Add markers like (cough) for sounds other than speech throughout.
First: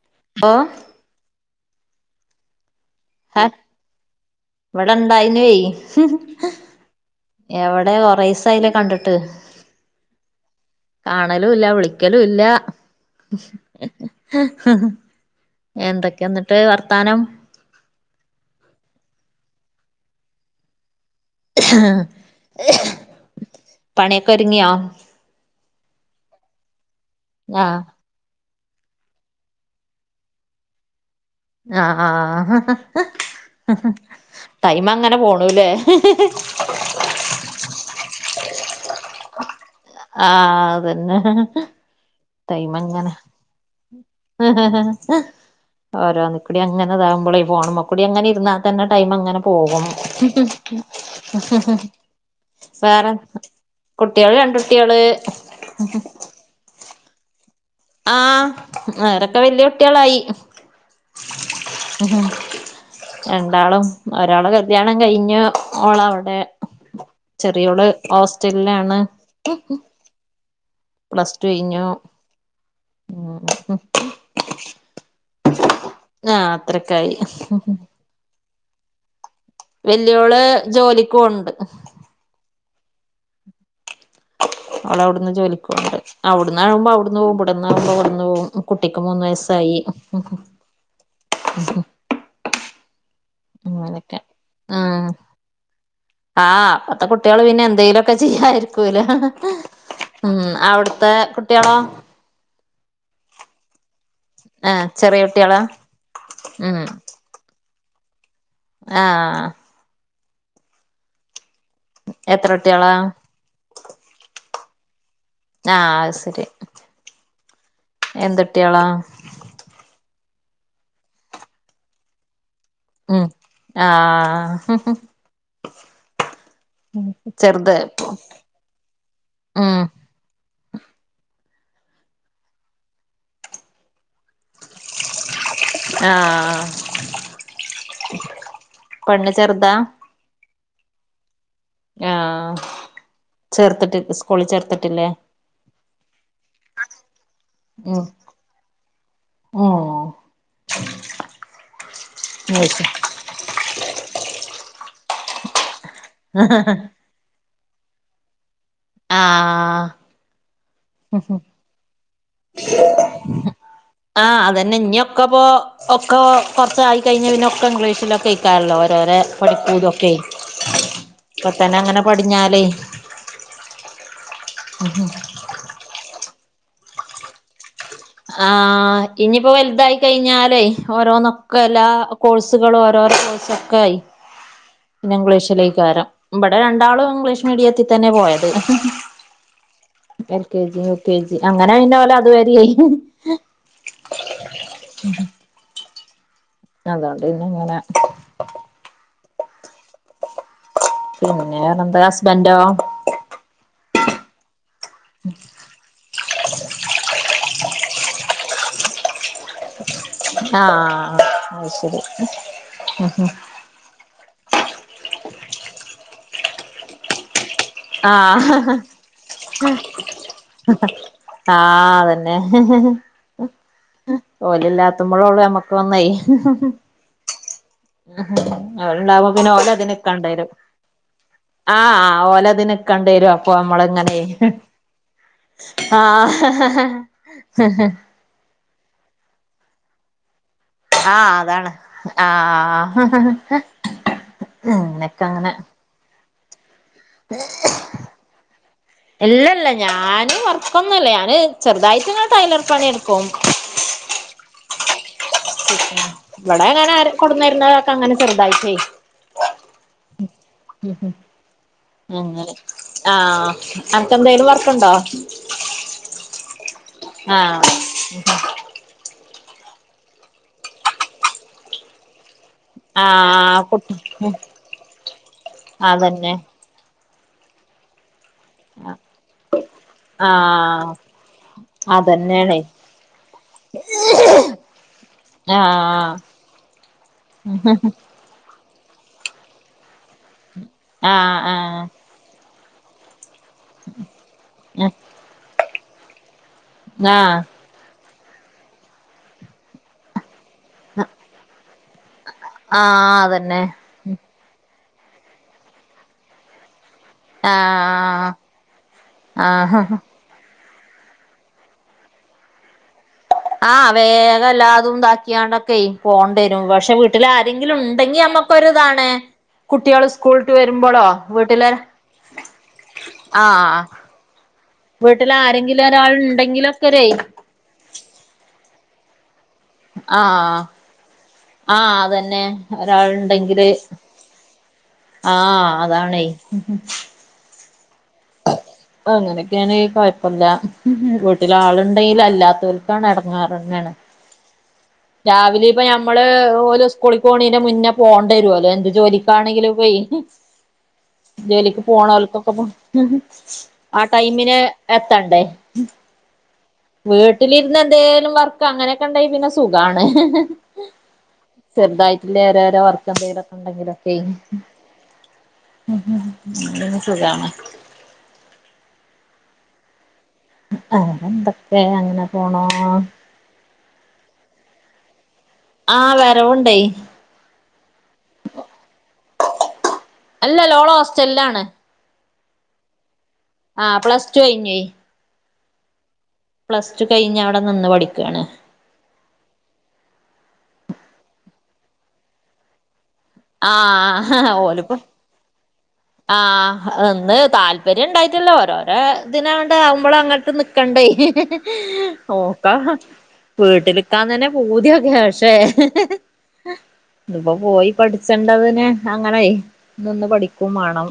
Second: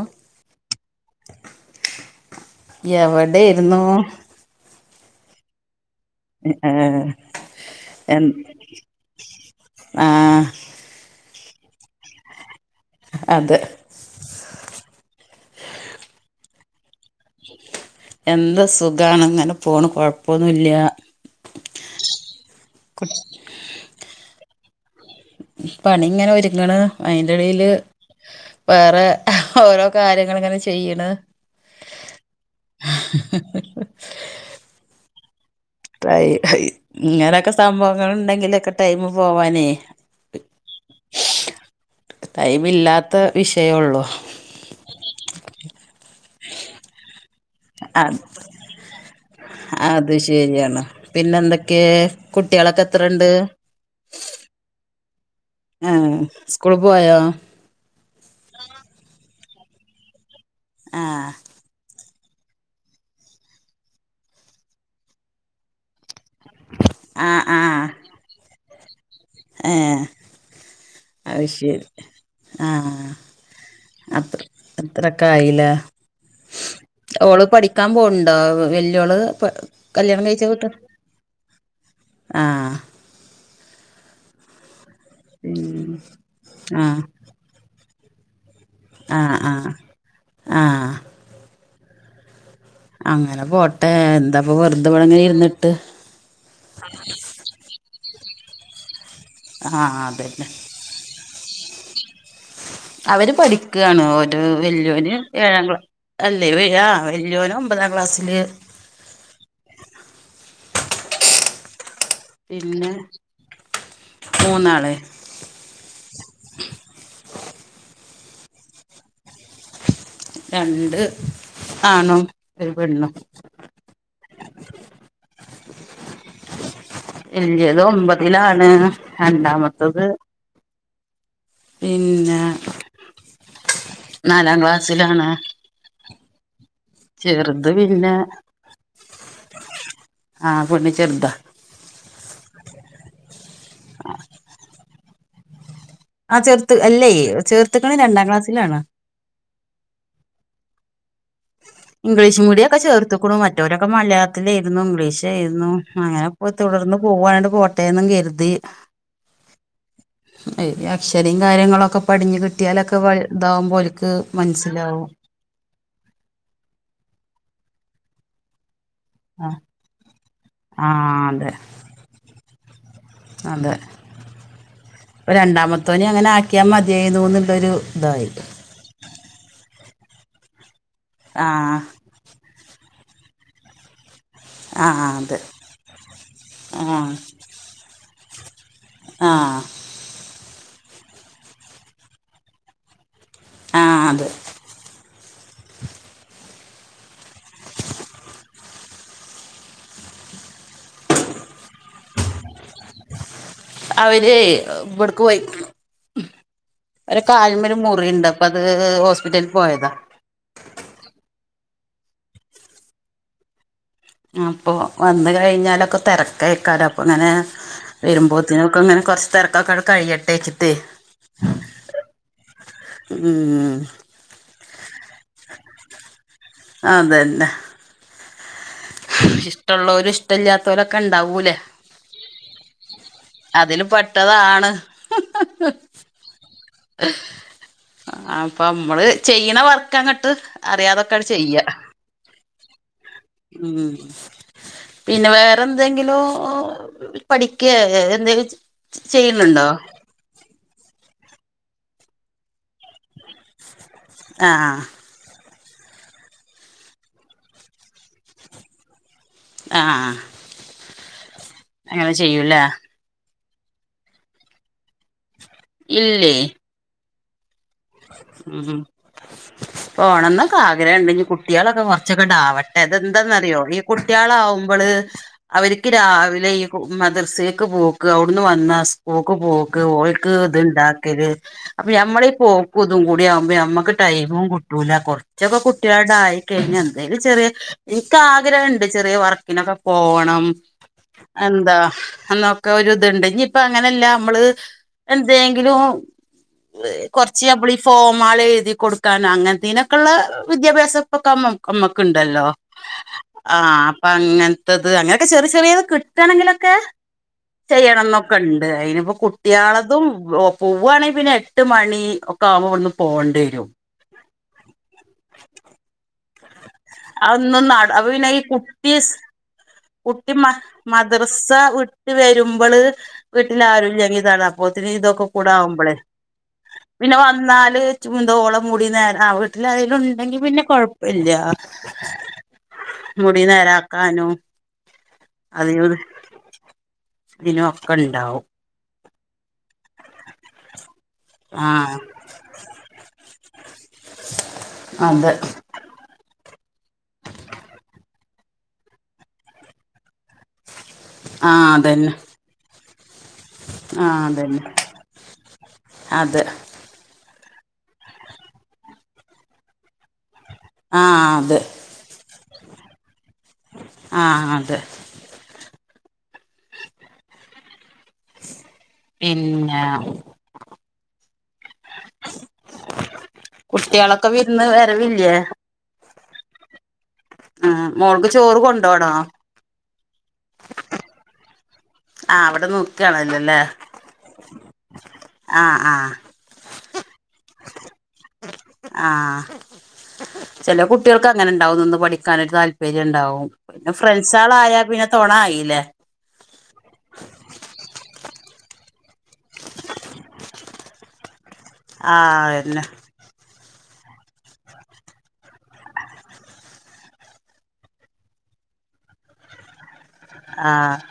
ഉമ് ഓഹ് ഹ എവിടെയിരുന്നു?? ഇവിടെ ഇണ്ടായിനിയെ ഏഹ് എവിടെ എൻ ഒറെസായിലെ കണ്ടിട്ട്? ആഹ് കാണലുംല്ല, വിളിക്കലുംല്ല. അത് എന്തൊക്കെയ എന്നിട്ട് വർത്താനം? എന്താ സുഖാണ് അങ്ങനെ പോണ് കൊഴപ്പൊന്നുല്ല്യ ആഹ്. കൊർച് പണിയൊക്കെ ഒതുങ്ങിയോ? പണി ഇങ്ങനെ ഒരുങ്ങണ് അതിന്റെടേയില് ആഹ് വേറെ ഓരോ കാര്യങ്ങൾ ഇങ്ങനെ ചെയ്യണ്. ആഹ് ആഹ് ടൈം അങ്ങനെ പോണൂല്ലേ? ഹായ് ഹായ് ഇങ്ങനൊക്കെ സംഭവങ്ങളുണ്ടെങ്കിലൊക്കെ ടൈമു പോവാനേ ആഹ് അതന്നെ. ടൈമില്ലാത്ത വിഷയൊള്ളു. ഹ്ഹ ഹ്ഹ ഹഹ. എല്ലാംകൂടി അങ്ങാനാതാകും പോളെ. ഫോണുമ്മേ കൂടി അത് അങ്ങനെ ഇരുന്നാ തന്നെ ടൈം അങ്ങനെ പോകും അത് കുട്ട്യാളൊക്കെ എത്രയുണ്ട്? കുട്ട്യാള് രണ്ടുട്ട്യോള്... ആഹ് സ്കൂളി പോയോ? ആഹ് അവരൊക്കെ വല്യ കുട്ട്യാളായി ആഹ് രണ്ടാളും ഒരാള് കല്യാണം കഴിഞ്ഞു ഓളവിടെ പിന്നെ ആഹ് ചെറിയോള് ആഹ് ഹോസ്റ്റലിലാണ്. ഏഹ് പ്ലസ് അത് ടു ശരി കഴിഞ്ഞു. ആഹ് ഉം അത്ര അത്രയിക്കയിലെ ആ അത്രക്കായി ഓള് പഠിക്കാൻ പോണ്ടോ? വല്യോള് കല്യാണം വല്ല്യോള് കഴിച്ച വീട്ട് ജോലിക്ക് പോവുണ്ട്.. ആഹ് അവളവിടുന്ന് ജോലിക്ക് ഉം പോവുന്നുണ്ട്. അവിടുന്ന് ആകുമ്പോ ആഹ് അവിടുന്ന് പോവും ഇവിടുന്നു ആകുമ്പോ ഇവിടുന്ന് പോകും. കുട്ടിക്ക് മൂന്നു ആഹ് ആഹ് വയസ്സായി. ആഹ് അങ്ങനെ പോട്ടെ അങ്ങനൊക്കെ എന്താപ്പ വെറുതെ ഇവിടെങ്ങനെ ഇരുന്നിട്ട്. ആഹ് ഇപ്പത്തെ കുട്ടികള് പിന്നെ എന്തെങ്കലുക്കെ ചെയ്യായിരിക്കൂല. ആഹ് അതന്നെ ഉമ് അവിടുത്തെ കുട്ടിളോ? അവര് പഠിക്കയാണ് ഒരു ആ വല്യോന് ചെറിയ കുട്ടികളാ ഏഴാം ക്ലാസ്സ് അല്ലേ ആറാം ക്ലാസ്സിൽ. വല്യോന് ഒൻപതാം ക്ലാസ്സിലു... ആഹ്. എത്ര പിന്നെ കുട്ടികളാ മൂന്നാള്. ആഹ് അത് ശരി എന്തുട്ട്യോളാ? രണ്ട് ആണും. ഒരു പെണ്ണും ഉമ് ആഹ് ചെറുത് വല്ല്യത് ഒമ്പതിലാണ് ഉമ് രണ്ടാമത്തത് പിന്നെ നാലാം ക്ലാസ്സിലാണ്. ആഹ് ചെറുത് പിന്നെ പെണ്ണ് ചെറുതാ? ആഹ് പണ്ണ് ചെർതാ. ആഹ്, ചേർത്തിട്ട് സ്കൂളിൽ ചേർത്തിട്ടില്ലേ? ആ ചെർത്ത് അല്ലേയ്, ചേർത്ത്ക്ക്ണ് രണ്ടാം ക്ലാസ്സിലാണ്. ഓഹ് ഇംഗ്ലീഷ് മീഡിയം ഒക്കെ ചേർത്ത്ക്ക്ണു മറ്റൊരൊക്കെ മലയാളത്തിലെര്ന്നു ഇംഗ്ലീഷേരുന്നു അങ്ങനെപ്പൊ തുടർന്ന് പോവാ (unintelligible) പോട്ടെന്നും കര്തി. ആഹ്. ഏയ്‌ അക്ഷരിം കാര്യങ്ങളൊക്കെ പടിഞ് കിട്ടിയാലൊക്കെപൊ താവുംമ്പോ ഓല്ക്ക് മൻസ്സിലാവും. അപ്പോ ഒക്കൊ കൊർച്ച ആയി കഴിഞ്ഞ പിന്നെ ഒക്കെ ഇംഗ്ലീഷിലൊക്കെ അയ്ക്കാരല്ലോ ഓരോരേ ആ പഠിപ്പുതൊക്കെ ആ ഇപ്പൊ അതെ തന്നെ അങ്ങനെ പടിഞ്ഞാലേയ് (inaudible) രണ്ടാമത്തോെനിം അങ്ങനെ ആക്കിയാമതിയായിന്നു ന്നുള്ളൊരു ആഹ്, ഇനിയിപ്പോ വൽതായി കഴിഞ്ഞാലേയ് ഓരോ ആ നൊക്കല്ല എല്ലാ കോഴ്സുകള് ഓരോരോ കോഴ്സും ഒക്കെ ആയി. ആ പിന്നെ അത് ഇംഗ്ലീഷിലൈകാരം ഇവടെ ആ രണ്ടാളും ഇംഗ്ലീഷ് മീഡിയത്തി തന്നെ പോയത്. ആഹ്. L K. G U. K. G അങ്ങനെ പിന്നെ ഓല്‌ അതുവരെയായി. ആഹ് അത്. അതൊണ്ട് ഇന്നങ്ങനെ പിന്നെ എന്താ ഹസ്ബൻന്റോ? അവര് ഇവ്ട്ക്ക് പോയിക്ക് ഓരെ കാൽമ്മേ ഒര് മുറിണ്ട് അപ്പ അത് ഹോസ്പിറ്റൽ ആഹ് അത് ശരി (unintelligible) അപ്പോ വന്ന് കഴിഞ്ഞാലൊക്കെ തെരക്കയ്ക്കാരംഅപ്പ ങ്ങനെ ആഹ് വരുമ്പോത്തിനൊക്ക ങ്ങനെ കൊറച്ച് തെരക്കൊക്കെ കഴിയട്ടേചിട്ടെയ്. ആഹ് അതന്നെ ഹേ ഹ് ഹ്. ഉം ഓല് ഇല്ലാത്തുമ്പോഴള്ളു നമ്മക്ക് ഒന്നെയ് അതന്നെ ഓല്ണ്ടാവുമ്പോ പിന്നെ ഇഷ്ടമുള്ളവരും ഓലതിനൊക്കെണ്ടയ്രു ഇഷ്ടമില്ലാത്തവരൊക്കെ ഉണ്ടാവൂലേ ആ ഓലതിനക്കെ ക്കണ്ടരും അപ്പൊ അതില് നമ്മളഇങ്ങനെയ് പെട്ടതാണ് ആഹ്, ഹ് ഹ് ഹ് ഹ് അപ്പൊ മ്മള് ചെയ്യ്ണ വർക്ക് അങ്ങട്ട് അറിയാതൊക്കെ അങ്ങട് ആഹ് ചെയ്യ അതാണ് ആ ആ ഹ് ഹ്. ഉം, പിന്നെ അങ്ങനെ വേറെ എന്തെങ്കിലോ ഓ പഠിക്കേ എന്തങ്കിലും ചെയ്യുന്നുണ്ടോ? ഇപ്പൊന്നുല്ല ഞാന് ചെറുതായിട്ട്ങ്ങെ ടൈലർ പണി ട്ക്കും. ആഹ്. വടെ എങ്ങനെ കൊടുന്നരുന്നതൊക്കെ അങ്ങനെ ചെറുതായിട്ടേയ് ആഹ്. ഉ ഉം അങ്ങനെ? ആഹ്, അൻക്ക്ന്തേലും വർക്കുണ്ടോ? ഇല്ലേയ്. ആഹ്. മ്മ്ഹ്, പോണം ന്നൊക്കെ ആഗ്രഹണ്ട് ഇഞ് കുട്ടീളൊക്കെ കൊർച്ചൊക്കെങ്ങട്ടെ ആവ അതെന്താന്നറിയോ ആഹ് ഈ കുട്ടി കുട്ടീളാ ആവുമ്പള് അവര്ക്ക് അതന്നെ രാവിലെഈ മദർസ്സേക്ക് പോ അവിടുന്ന് വന്നാ സ്കൂൾക്ക് പോക്ക് ഓൾക്ക് ഇത് ആഹ് ഇണ്ടാക്കല് അപ്പൊ ഞമ്മളീ പോ അതന്നെയാണേ കൊതും കൂടിയകുമ്പ നമ്മുക്ക് ടൈമും കിട്ടൂലാ കുറച്ചൊക്കെ കുട്ടികളുടെ ആയി കഴിഞ്ഞാ എന്തെങ്കിലും ചെറിയ ഹം ക്കാഗ്രഹുണ്ട് ചെറിയ വർക്കിനൊക്കെ പോകണം ആഹ് എന്താ ആഹ് എന്ന ക്ക ഒരുതുണ്ട് ഇനിയിപ്പ അങ്ങനെയല്ല നമ്മള് എന്തെങ്കിലും ആഹ് ഈ ഫോമാകള് എഴുതി കൊടുക്കാനോ അങ്ങനത്തനൊക്കെയുള്ള വിദ്യാഭ്യാസം ഇപ്പൊക്കമ അമ്മക്കുണ്ടല്ലോ ആഹ് അതന്നെ ആഹ് അപ്പങ്ങ ത്തത് അങ്ങനെയൊക്കെ ചെറിയ ചെറിയത് കിട്ടണെങ്കിലൊക്കെ ചെയ്യണം ആഹ് എന്നൊക്കെ ഉണ്ട് അയിനിപ്പോ ആഹ് കുട്ടികളതും പോവുവാണെങ്കിൽ പിന്നെ എട്ട് മണി ഒക്കെ ആവുംമ്പോ ഇവ്ട്ന്ന് പോണ്ടേരും. ആ വേഗം അല്ലാതും ഉതാക്കിയാണ്ടൊക്കെ പോണ്ടേരും പക്ഷെ പ്പ വീട്ടിൽ അതൊന്നും ആരെങ്കിലും നട അപ്പൊ ഉണ്ടെങ്കി പിന്നെ ഈ കുട്ടി നമ്മക്കൊരിതാണ്. കുട്ടികള് കുട്ടി മ സ്കൂളിട്ട് വരുമ്പോളോ മദ്രസ വീട്ടില് വിട്ട് വരുമ്പോള് വീട്ടിൽ ആഹ് ആരുംല്ലെങ്കിൽ ഇതാണ് ഒത്തിരി ഇതൊക്കെ വീട്ടിൽ കൂട ആരെങ്കിലും ആവുമ്പോളേ ഒരാൾ ഉണ്ടെങ്കിലൊക്കെരേ പിന്നെ വന്നാല് കുറ്റ മുന്തോളം മുടി നേരം ആ വീട്ടിലതില് ണ്ടെങ്കിൽ ആഹ് പിന്നെ കുഴപ്പല്ല ആഹ് അതന്നെ ഒരാളുണ്ടെങ്കില് നേരാക്കാനും ആഹ് അതാണേ. തിനൊക്കെണ്ടാവും. അങ്ങനെയൊക്കെയാണ് കൊഴപ്പമില്ല വീട്ടില് ആഹ് ആളുണ്ടെങ്കിൽ അല്ലാത്തത് ഇടാണ് അതെ രാവിലെ ഇപ്പ ഞമ്മള്ഓള് സ്കൂളി പോണീ മുന്നേ പോണ്ടിരുമല്ലോ എന്ത് ജോലിക്കാണെങ്കിലും പോയി (unintelligible) ആഹ് ജോലിക്ക് അതന്നെ പോണവൽക്കൊക്കപ്പോ ആ ആഹ് ടൈമിന് അതന്നെ എത്തണ്ടേ? അതെ വീട്ടിലിരുന്ന് എന്തേലും വർക്ക് അങ്ങനെയൊക്കെ ഉണ്ടായി പിന്നെ സുഖാണ്. ആഹ് അതെ ചെറുതായിട്ടില്ലേ ഓരോരോ വർക്ക് എന്തെങ്കിലൊക്കെ ഉണ്ടെങ്കിലൊക്കെ ആഹ് അതെ ഉം (unintelligible) സുഖാണ്. പിന്ന അ എന്തൊക്കെ അങ്ങനെ പോണോ കുട്ടികളൊക്കെ വിരുന്ന് വരവില്ലേ? ആഹ് വരവൊണ്ടേ ആഹ് മോൾക്ക് ചോറ് കൊണ്ടോണോ? അല്ല ഓള് ഓസ്റ്റല്ലാണ് ആഹ് അവിടെ നിക്കാണല്ലോല്ലേ? ആഹ് പ്ലസ് ടു കയിഞ്ഞ്. ആഹ് ആഹ്. പ്ലസ് ടു കഴിഞ്ഞ് അവിടെ നിന്ന് പഠിക്കുവാണ് ആഹ് ചെല കുട്ടികൾക്ക് അങ്ങനെ ഉണ്ടാവും നിന്ന് പഠിക്കാനൊരു താൽ ര്യ ഉണ്ടാവും ആ പിന്നെ ഫ്രണ്ട്സ് ആൾ ആയാൽ ഓലിപ്പോ പിന്നെ തൊണ ആയില്ലേ ആഹ് ഒന്ന് താല്പര്യം ഉണ്ടായിട്ടല്ല ഓരോ ഏ ഇതിനാവണ്ട ആവുമ്പോളും അങ്ങോട്ട് നിക്കണ്ടേ ആഹ് നോക്കാ അതന്നെ വീട്ടിലിക്കാൻ തന്നെ പൂതിയൊക്കെ പക്ഷേ ഇപ്പൊ പോയി പഠിച്ചേണ്ടതിന് അങ്ങനായി നിന്ന് പഠിക്ക ക്കും ആഹ് വേണം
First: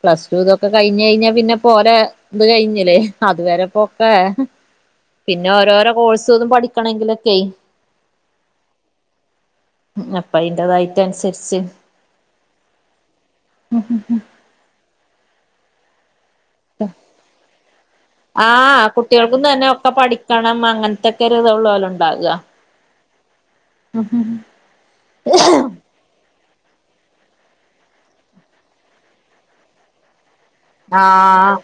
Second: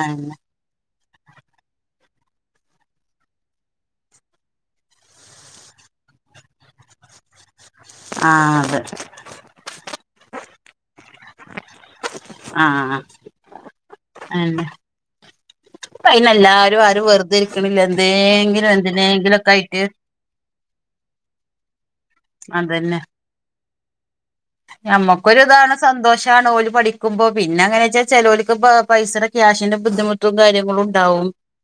പ്ലസ് അതന്നെ ടു ഇതൊക്കെ കഴിഞ്ഞ് കഴിഞ്ഞാ പിന്നെ ഓര ഇത് കഴിഞ്ഞില്ലേ അതുവരെപ്പൊക്കെ പിന്നെ ഓരോരോ കോഴ്സ് ഒന്നും പഠിക്കണെങ്കിലൊക്കെയ ആഹ് അതെ. ഉം അപ്പ അതിന്റേതായിട്ട് അനുസരിച്ച് ആഹ്. ഉം ഉം ഉം അതെന്നാ ഇപ്പൊ അയ്ന് എല്ലാരും ആരും വെറുതെ ഇരിക്കണില്ല എന്തെങ്കിലും എന്തിനെങ്കിലൊക്കായിട്ട് കണം അങ്ങനത്തെക്കെ ഒരുതൊള്ളോലുണ്ടാവാ അതന്നെ ഉ ഹു ഹും ഞമ്മക്കൊര്താണ് സന്തോഷാണ് ഓല് പഠിക്കുമ്പോ പിന്നെ അങ്ങനെച്ചാ ചേലോൽക്ക് പ്പ പൈസേടെ ക്യാഷിന്റെ ബുദ്ധിമുട്ടും കാര്യ ക്കുളു ണ്ടാവും ആഹ്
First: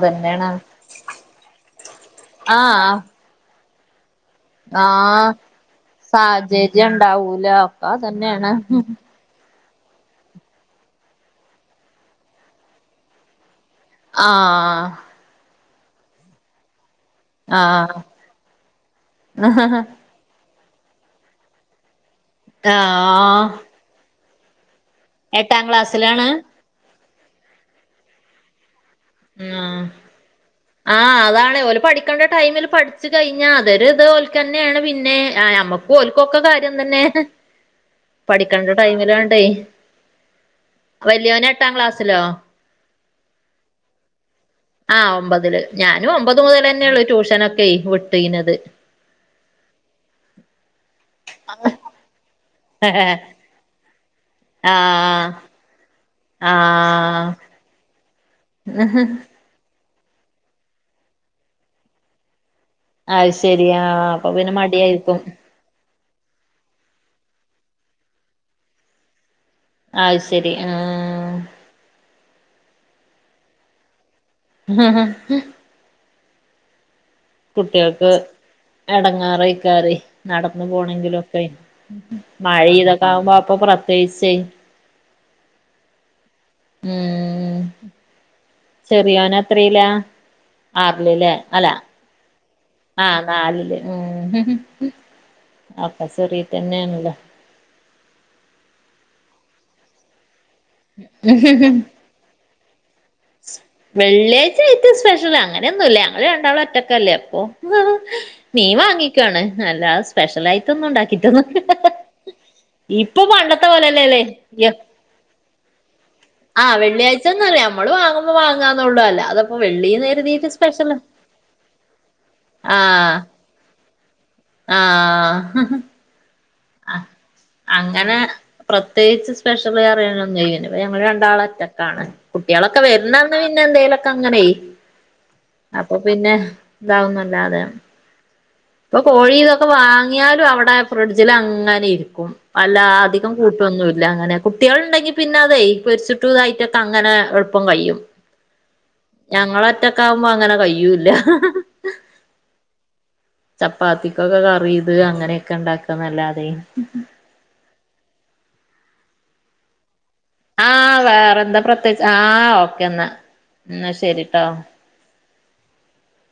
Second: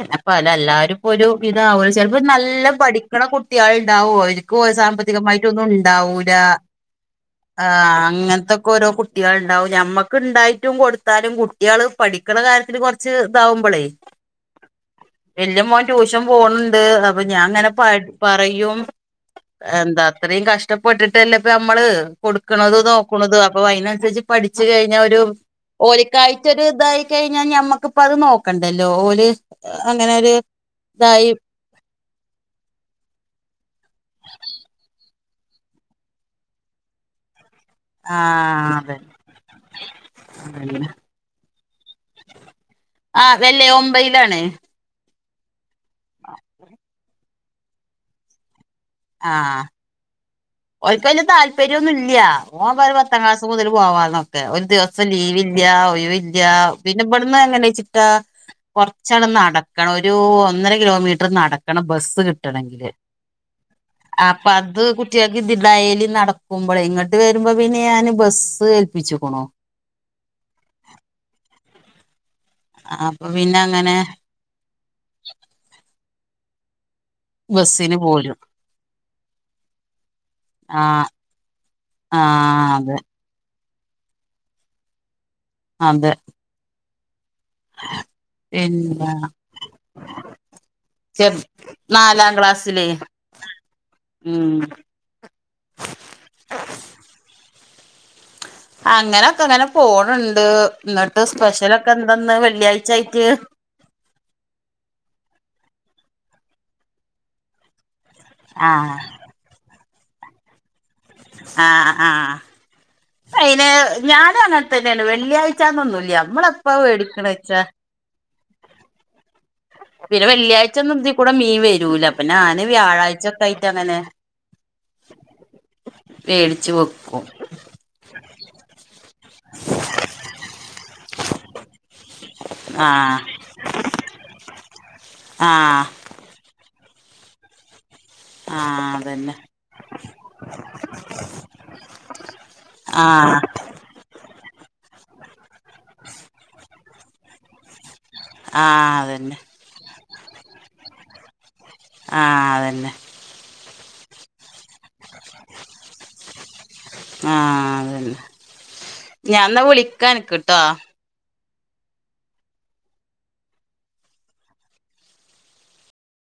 പിന്ന അപ്പല എല്ലാരും ഇപ്പൊരു വിധാവൂല ചെൽപ്പം നല്ല ആഹ് പഠിക്കണ കു കുട്ട്യാളൊണ്ടാവു അവര്ക്കും സാമ്പത്തികമായിട്ടൊന്നുണ്ടാവൂല ജ്ണ്ടാവു ആ അങ്ങൻത്തൊക്കൊരോ കുട്ട് ട്ട്യാളുണ്ടാവും ഞമ്മക്ക് ണ്ടായിട്ടും കൊടുത്താലും കുട്ട്യേൾ പഠിക്ക്‌ണ കാര്യത്തില് കൊറച്ച് ഇതാവുമ്പളേയ് ആ വല്യമോൻ ട്യൂഷൻ പോണുണ്ട് അപ് പ്പ ഞാൻ അങ്ങനെ പ ആഹ് പറയും എന്താ അത്രയും കഷ്ടപ്പെട്ടിട്ടല്ലേ പ്പഞമ് മ്മള് കൊടുക്കണതു ദോക്ക്‌ണതു ആഹ് അപ്പൊ അയ്നൻസര്ച്ച് പഠിച്ചുകഴിഞ്ഞാ ഒരു എട്ടാം ക്ലാസ്സിലാണ് ഓലിക്കായിട്ടൊരുതായി കഴിഞ്ഞാ ഞമ്മക്കിപ്പത് നോക്കണ്ടല്ലോ ഓൽ ര് അങ്ങനെയൊര് തായി ആണ് ഓല് പഠിക്കണ്ട ടൈമില് പഠിച്ച്കഴിഞ്ഞാ അതൊരുരിത് ഓൽക്കന്നേണ് പിന്നെ ആ ഞമ്മക്ക്‌ പ്പോ ഓൽക്കൊക്കെ കാര്യം തന്നെ ഹ് പഠിക്കേണ്ട ആഹ് അതന്നെ ടൈമിലാണ്ടെ, അതന്നെ വല്യോൻ എട്ടാം ക്ലാസ്സിലോ ആ അതല്ലേ ഒമ്പെയ്ലാണ് ആ ഒമ്പതില് ഞാനും ഒമ്പതു മുതലന്നൊള്ളു ട്യൂഷനൊക്കേയ് വിട്ടീനത് ആ ഒൽക്ക്‌ വല്യ താല്പര്യയൊന്നുല്ല്യാ ഓം പറി പത്താം ക്ലാസുമുതല് പോവാന്നൊക്കെ ഒരു ദിവ ഇപ്പ ആഹ് ലീവില്ല്യ ഒയിവില്ല്യ പിന്നെ ആഹ് ഇബടന്ന് എങ്ങനെച്ചിട്ടാ കൊറച്ചട് നടക് ക്കണൊരു ഒന്നര കിലോമീറ്റർ നടക്കണം ബസ്സ് കിട്ടണങ്കില് അയ്ശെരിയാ അപ്പൊപിന്നെ മടിയായിരിക്കും ഇദ് ഡയ്ലി നടക്കുമ്പളെ ഇങ്ങട്ട് വരുമ്പോ പിന്നെ ഞാൻ ബസ്സ് ഏൽപ്പിച്ചുക്കണു അയ്‌ശെരി ആ അ അപ്പൊ പിന്നെയങ്ങനെ ഹ് ഹ് ഹ് ബസ്സിനുപോലും എടങ്ങേറയ്ക്കാരെ നടന്നു ആ പോണെങ്കിലൊക്കെ ആ മഴ അതെ ഇതൊക്കെ ആകുമ്പോ അപ്പൊ പ്രത്യേകിച്ചേ അതെ ഉം പിന്നെ ചെറിയൊനെത്രീലാ ആറില് ലേ ചെറ് അല്ല നാലാം ക്ലാസ്സിലേ ആ നാലില് ഉം ഹ് ഹ് ഹ് (unintelligible) അപ്പ ചെറീതന്നെയാണല്ലോ അങ്ങനൊക്കെക്കങ്ങനെ പോണൊണ്ട് ന്നട്ട് സ്പെഷ്യലൊക്കെന്തെന്ന് വെള്ളിയാഴ്ച്ചായിട്ട് വെള്ളിയാഴ്ചായിട്ട് സ്പെഷ്യല് അങ്ങനൊന്നുല്ല ഞങ്ങള് രണ്ടാളും ഒറ്റക്കല്ലേ അപ്പൊ ആ മീം വാങ്ങിക്കാണ് അല്ലാതെ ആ സ്പെഷലായിട്ടൊന്നുണ്ടാക്കിട്ടൊന്നുല്ലാ ആ ഇപ്പൊ പണ്ടത്തെ പോലെല്ല ല്ലേ എപ് വെള്ളിയാഴ്ചാന്നൊന്നുല്ല്യാ നമ്മളെപ്പ വെടിക്കെണെച്ചാ മ്മള് വാങ്ങുമ്പോ വാങ്ങാന്നൊള്ളൂ അല്ലാതപ്പോ പിന്നെ വെള്ളീന്നുകരുതീട്ട് വെള്ളിയാഴ്ച സ്പെഷ്യല് ഒന്നും ഇതി കൂടെ മീൻ വരൂലാ പിന്നെ ഞാന് ആ വ്യാഴാഴ്ചയോക്കെയായിട്ടങ്ങനെ ആ മേടിച്ചു വെക്കും അങ്ങനെ പ്രത്യേകിച്ച് സ്പെഷ്യല റിയാനൊന്ന് ഇല്യഞ്ഞിപ്പഞങ്ങൾ രണ്ടാളൊറ്റക്കാണ് കുട്ടികളൊക്കെ ആഹ് വരുന്നന്ന് പിന്നെ എന്തേലൊക്കെ അങ്ങനെ ആഹ് അപ്പൊ പിന്നെ, താവുന്നല്ലാതെ. ആഹ് ഇപ്പൊ അതന്നെ കോഴി തൊക്കെ വാങ്ങിയാലും അവടെ ഫ്രിഡ്ജിലങ്ങനെ ഇര്ക്കും. അല്ല അധികം ആഹ് കൂ ഒന്നൂല്ല. ങ്ങനെ കുട്ട്യേൾണ്ടെങ്കി പിന്നെതെയ് ഈ പൊരിച്ചിട്ടുതായിട്ടൊക്കെ അങ്ങനെ എൾപ്പം കയും. ആഹ് അതന്നെ ഞങ്ങളൊറ്റക്കാവുമ്പോ അങ്ങനെകയ്യൂല്ല്യ. ഹ ഹ ഹ ആഹ്, അതന്നെ. ചപ്പാത്തിക്കൊക്കെ കറിയിത് അങ്ങനെയൊക്കെ ണ്ടാക്കാന്നല്ലാതെയ് ആഹ്, തന്നെ. ഞാന്നാ വിളിക്കൻക്. ആഹ്, വേറെന്താ പ്രത്യേച്ച്. ആഹ്, ഓക്കെ ന്നാ, ന്നാ ശരിട്ടോ.